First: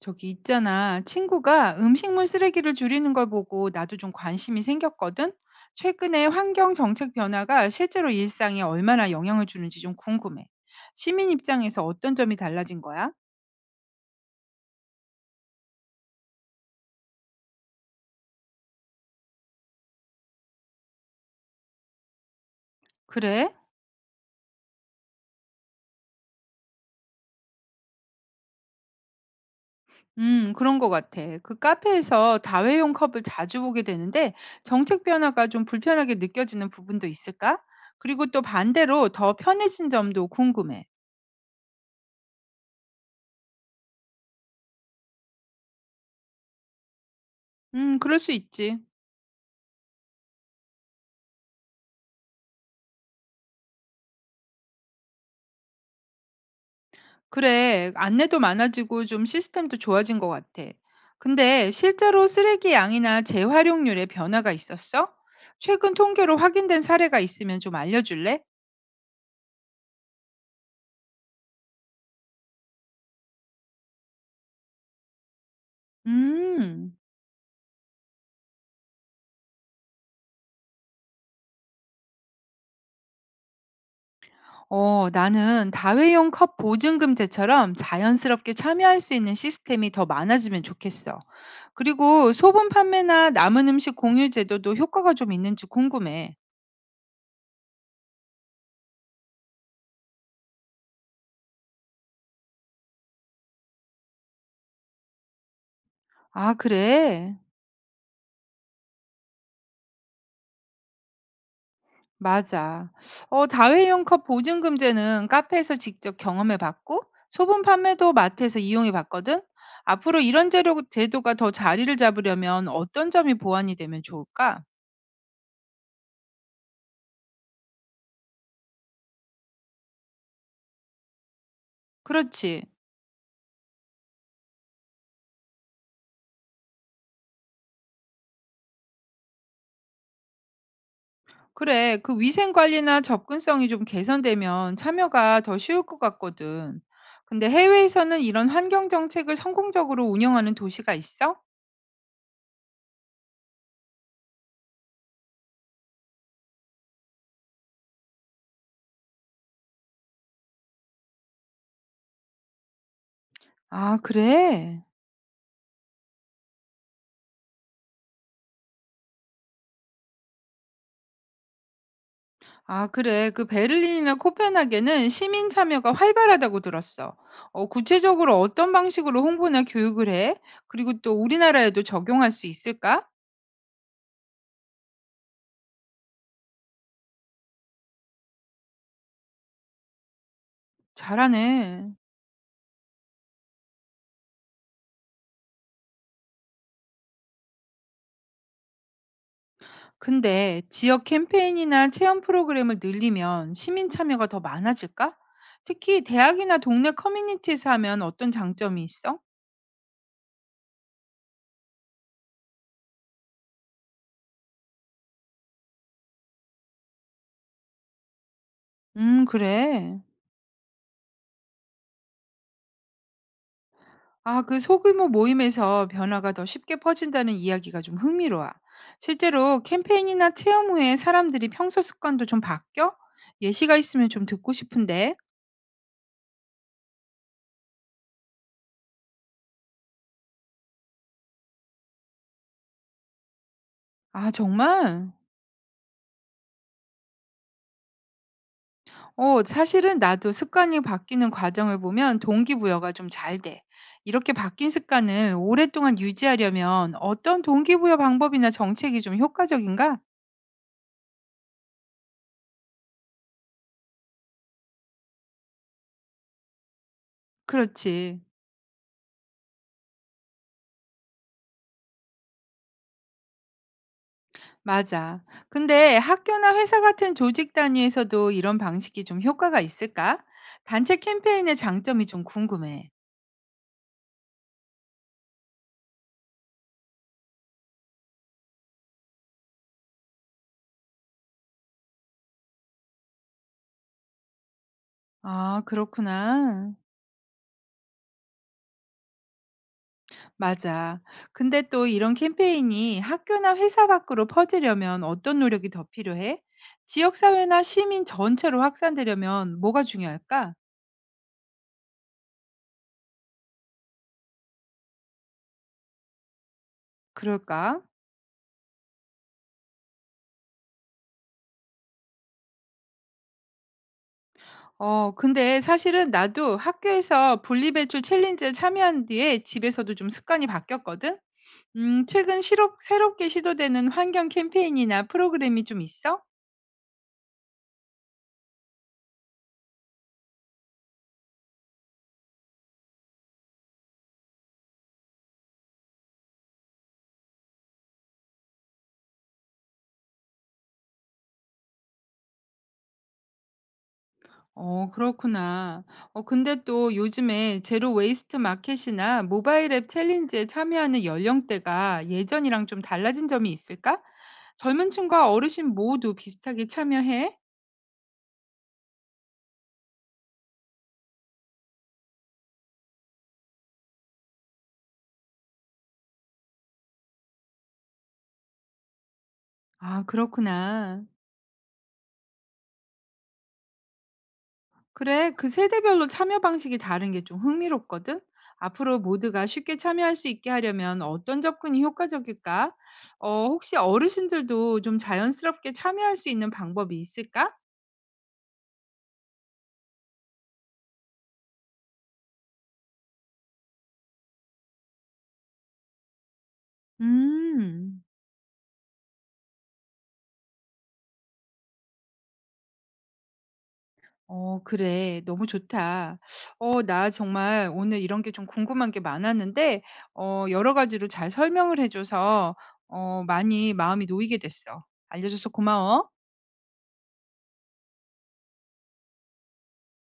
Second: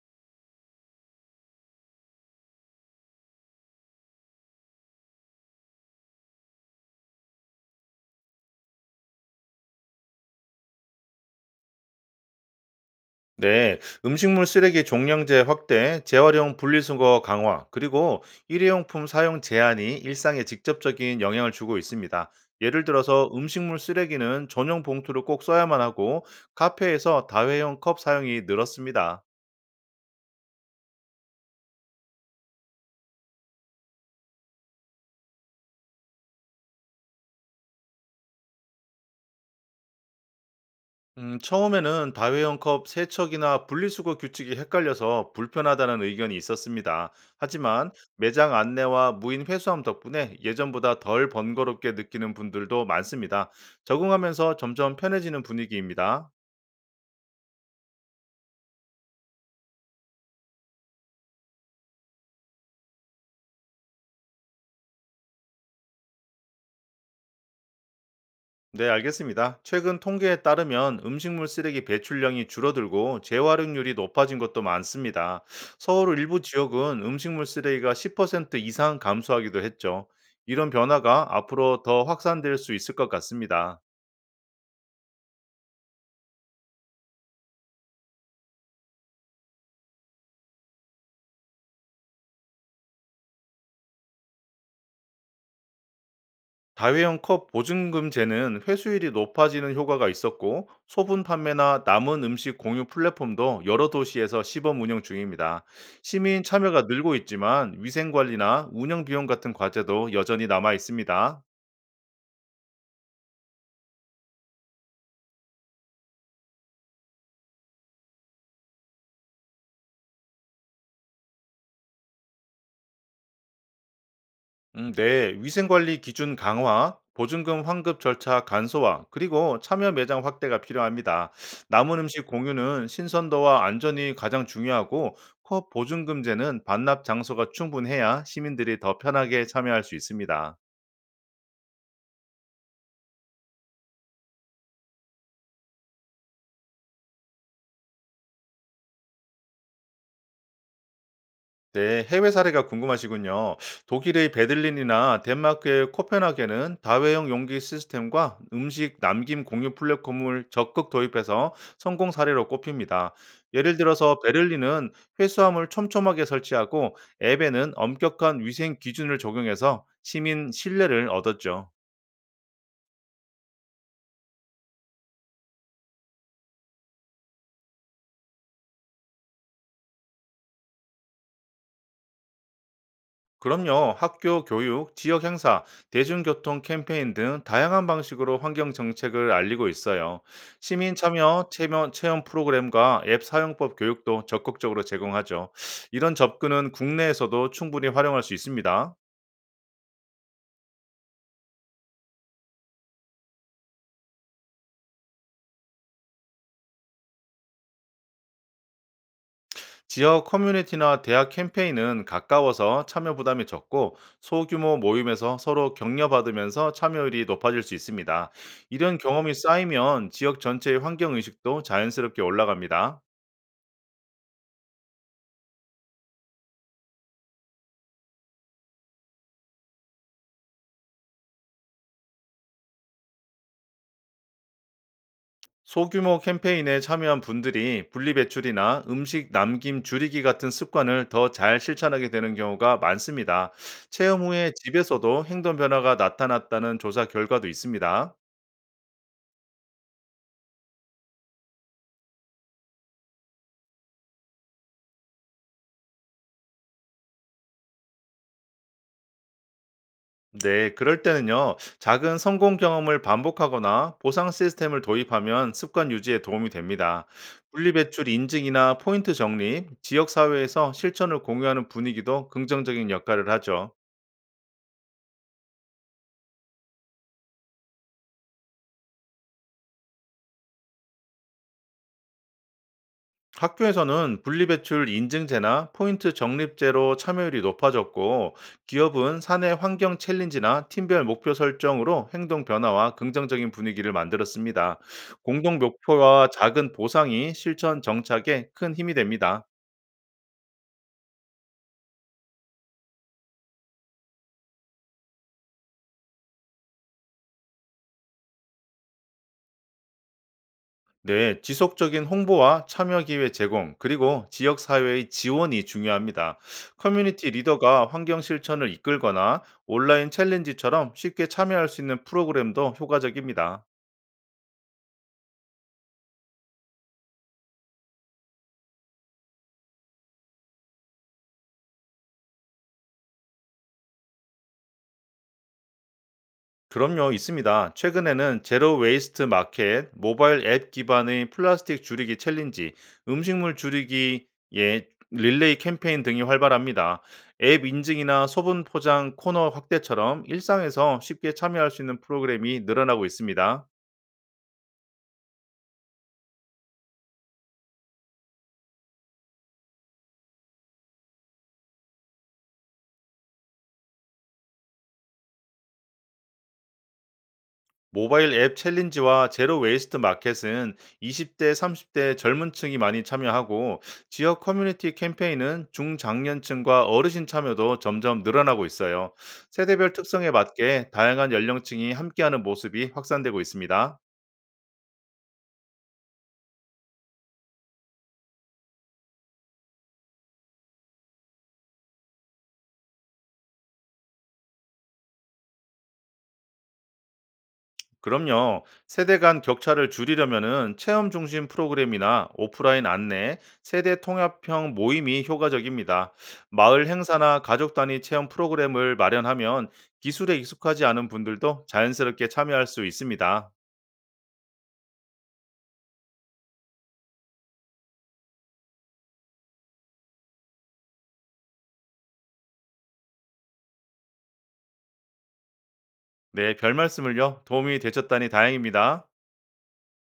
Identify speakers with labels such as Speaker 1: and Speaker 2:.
Speaker 1: 저기 있잖아. 친구가 음식물 쓰레기를 줄이는 걸 보고 나도 좀 관심이 생겼거든. 최근에 환경 정책 변화가 실제로 일상에 얼마나 영향을 주는지 좀 궁금해. 시민 입장에서 어떤 점이 달라진 거야?
Speaker 2: 네, 음식물 쓰레기 종량제 확대, 재활용 분리수거 강화, 그리고 일회용품 사용 제한이 일상에 직접적인 영향을 주고 있습니다. 예를 들어서
Speaker 1: 그래?
Speaker 2: 음식물 쓰레기는 전용 봉투를 꼭 써야만 하고 카페에서 다회용 컵 사용이 늘었습니다.
Speaker 1: 그런 거 같아. 그 카페에서 다회용 컵을 자주 보게 되는데 정책 변화가 좀 불편하게 느껴지는 부분도 있을까? 그리고 또 반대로 더 편해진 점도 궁금해.
Speaker 2: 처음에는 다회용 컵 세척이나 분리수거 규칙이 헷갈려서 불편하다는 의견이 있었습니다. 하지만
Speaker 1: 그럴 수
Speaker 2: 매장
Speaker 1: 있지.
Speaker 2: 안내와 무인 회수함 덕분에 예전보다 덜 번거롭게 느끼는 분들도 많습니다. 적응하면서 점점 편해지는 분위기입니다.
Speaker 1: 그래, 안내도 많아지고 좀 시스템도 좋아진 것 같아. 근데 실제로 쓰레기 양이나 재활용률에 변화가 있었어? 최근 통계로 확인된 사례가 있으면 좀 알려줄래?
Speaker 2: 네, 알겠습니다. 최근 통계에 따르면 음식물 쓰레기 배출량이 줄어들고 재활용률이 높아진 것도 많습니다. 서울 일부
Speaker 1: 음,
Speaker 2: 지역은 음식물 쓰레기가 10% 이상 감소하기도 했죠. 이런 변화가 앞으로 더 확산될 수 있을 것 같습니다.
Speaker 1: 나는 다회용 컵 보증금제처럼 자연스럽게 참여할 수 있는 시스템이 더 많아지면 좋겠어. 그리고 소분 판매나 남은 음식 공유 제도도 효과가 좀 있는지 궁금해.
Speaker 2: 다회용 컵 보증금제는 회수율이 높아지는 효과가 있었고 소분 판매나 남은 음식 공유 플랫폼도 여러 도시에서 시범 운영 중입니다. 시민
Speaker 1: 아,
Speaker 2: 참여가 늘고
Speaker 1: 그래?
Speaker 2: 있지만 위생 관리나 운영 비용 같은 과제도 여전히 남아 있습니다.
Speaker 1: 맞아. 다회용 컵 보증 금제는 카페에서 직접 경험해 봤고, 소분 판매도 마트에서 이용해 봤거든. 앞으로 이런 제도가 더 자리를 잡으려면 어떤 점이 보완이 되면 좋을까?
Speaker 2: 네, 위생관리 기준 강화, 보증금 환급 절차 간소화, 그리고 참여 매장 확대가 필요합니다. 남은 음식
Speaker 1: 그렇지.
Speaker 2: 공유는 신선도와 안전이 가장 중요하고, 컵 보증금제는 반납 장소가 충분해야 시민들이 더 편하게 참여할 수 있습니다.
Speaker 1: 그래. 그 위생 관리나 접근성이 좀 개선되면 참여가 더 쉬울 것 같거든. 근데 해외에서는 이런 환경 정책을 성공적으로 운영하는 도시가 있어?
Speaker 2: 네, 해외 사례가 궁금하시군요. 독일의 베들린이나 덴마크의 코펜하겐은 다회용 용기 시스템과 음식 남김 공유 플랫폼을 적극 도입해서 성공 사례로 꼽힙니다. 예를
Speaker 1: 아,
Speaker 2: 들어서
Speaker 1: 그래.
Speaker 2: 베를린은 회수함을 촘촘하게 설치하고 앱에는 엄격한 위생 기준을 적용해서 시민 신뢰를 얻었죠.
Speaker 1: 아, 그래. 그 베를린이나 코펜하겐은 시민 참여가 활발하다고 들었어. 구체적으로 어떤 방식으로 홍보나 교육을 해? 그리고 또 우리나라에도 적용할 수 있을까?
Speaker 2: 그럼요. 학교 교육, 지역 행사, 대중교통 캠페인 등 다양한 방식으로 환경 정책을 알리고 있어요. 시민 참여,
Speaker 1: 잘하네.
Speaker 2: 체험 프로그램과 앱 사용법 교육도 적극적으로 제공하죠. 이런 접근은 국내에서도 충분히 활용할 수 있습니다.
Speaker 1: 근데 지역 캠페인이나 체험 프로그램을 늘리면 시민 참여가 더 많아질까? 특히 대학이나 동네 커뮤니티에서 하면 어떤 장점이 있어?
Speaker 2: 지역 커뮤니티나 대학 캠페인은 가까워서 참여 부담이 적고 소규모 모임에서 서로 격려받으면서 참여율이 높아질 수 있습니다. 이런 경험이
Speaker 1: 그래.
Speaker 2: 쌓이면 지역 전체의 환경 의식도 자연스럽게 올라갑니다.
Speaker 1: 아, 그 소규모 모임에서 변화가 더 쉽게 퍼진다는 이야기가 좀 흥미로워. 실제로 캠페인이나 체험 후에 사람들이 평소 습관도 좀 바뀌어? 예시가 있으면 좀 듣고 싶은데.
Speaker 2: 소규모 캠페인에 참여한 분들이 분리배출이나 음식 남김 줄이기 같은 습관을 더 잘 실천하게 되는 경우가 많습니다. 체험
Speaker 1: 아,
Speaker 2: 후에
Speaker 1: 정말?
Speaker 2: 집에서도 행동 변화가 나타났다는 조사 결과도 있습니다.
Speaker 1: 사실은 나도 습관이 바뀌는 과정을 보면 동기부여가 좀 잘 돼. 이렇게 바뀐 습관을 오랫동안 유지하려면 어떤 동기부여 방법이나 정책이 좀 효과적인가?
Speaker 2: 네, 그럴 때는요, 작은 성공 경험을 반복하거나 보상 시스템을 도입하면 습관 유지에 도움이 됩니다. 분리배출
Speaker 1: 그렇지.
Speaker 2: 인증이나 포인트 정리, 지역사회에서 실천을 공유하는 분위기도 긍정적인 역할을 하죠.
Speaker 1: 맞아. 근데 학교나 회사 같은 조직 단위에서도 이런 방식이 좀 효과가 있을까? 단체 캠페인의 장점이 좀 궁금해.
Speaker 2: 학교에서는 분리배출 인증제나 포인트 적립제로 참여율이 높아졌고, 기업은 사내 환경 챌린지나 팀별 목표 설정으로 행동 변화와 긍정적인 분위기를 만들었습니다. 공동
Speaker 1: 아,
Speaker 2: 목표와 작은
Speaker 1: 그렇구나.
Speaker 2: 보상이 실천 정착에 큰 힘이 됩니다.
Speaker 1: 맞아. 근데 또 이런 캠페인이 학교나 회사 밖으로 퍼지려면 어떤 노력이 더 필요해? 지역사회나 시민 전체로 확산되려면 뭐가 중요할까?
Speaker 2: 네, 지속적인 홍보와 참여 기회 제공, 그리고 지역사회의 지원이 중요합니다. 커뮤니티
Speaker 1: 그럴까?
Speaker 2: 리더가 환경 실천을 이끌거나 온라인 챌린지처럼 쉽게 참여할 수 있는 프로그램도 효과적입니다.
Speaker 1: 근데 사실은 나도 학교에서 분리배출 챌린지에 참여한 뒤에 집에서도 좀 습관이 바뀌었거든? 최근 시롭 새롭게 시도되는 환경 캠페인이나 프로그램이 좀 있어?
Speaker 2: 그럼요, 있습니다. 최근에는 제로 웨이스트 마켓, 모바일 앱 기반의 플라스틱 줄이기 챌린지, 음식물 줄이기 예, 릴레이 캠페인 등이 활발합니다. 앱 인증이나 소분 포장 코너 확대처럼 일상에서 쉽게 참여할 수 있는 프로그램이 늘어나고 있습니다.
Speaker 1: 그렇구나. 근데 또 요즘에 제로 웨이스트 마켓이나 모바일 앱 챌린지에 참여하는 연령대가 예전이랑 좀 달라진 점이 있을까? 젊은 층과 어르신 모두 비슷하게 참여해?
Speaker 2: 모바일 앱 챌린지와 제로 웨이스트 마켓은 20대, 30대 젊은 층이 많이 참여하고 지역 커뮤니티 캠페인은 중장년층과 어르신 참여도 점점 늘어나고 있어요. 세대별
Speaker 1: 아
Speaker 2: 특성에 맞게
Speaker 1: 그렇구나.
Speaker 2: 다양한 연령층이 함께하는 모습이 확산되고 있습니다.
Speaker 1: 그래, 그 세대별로 참여 방식이 다른 게 좀 흥미롭거든? 앞으로 모두가 쉽게 참여할 수 있게 하려면 어떤 접근이 효과적일까? 혹시 어르신들도 좀 자연스럽게 참여할 수 있는 방법이 있을까?
Speaker 2: 그럼요. 세대 간 격차를 줄이려면은 체험 중심 프로그램이나 오프라인 안내, 세대 통합형 모임이 효과적입니다. 마을 행사나 가족 단위
Speaker 1: 음,
Speaker 2: 체험 프로그램을 마련하면 기술에 익숙하지 않은 분들도 자연스럽게 참여할 수 있습니다.
Speaker 1: 그래. 너무 좋다. 나 정말 오늘 이런 게 좀 궁금한 게 많았는데, 여러 가지로 잘 설명을 해줘서, 많이 마음이 놓이게 됐어. 알려줘서 고마워.
Speaker 2: 네, 별 말씀을요. 도움이 되셨다니 다행입니다.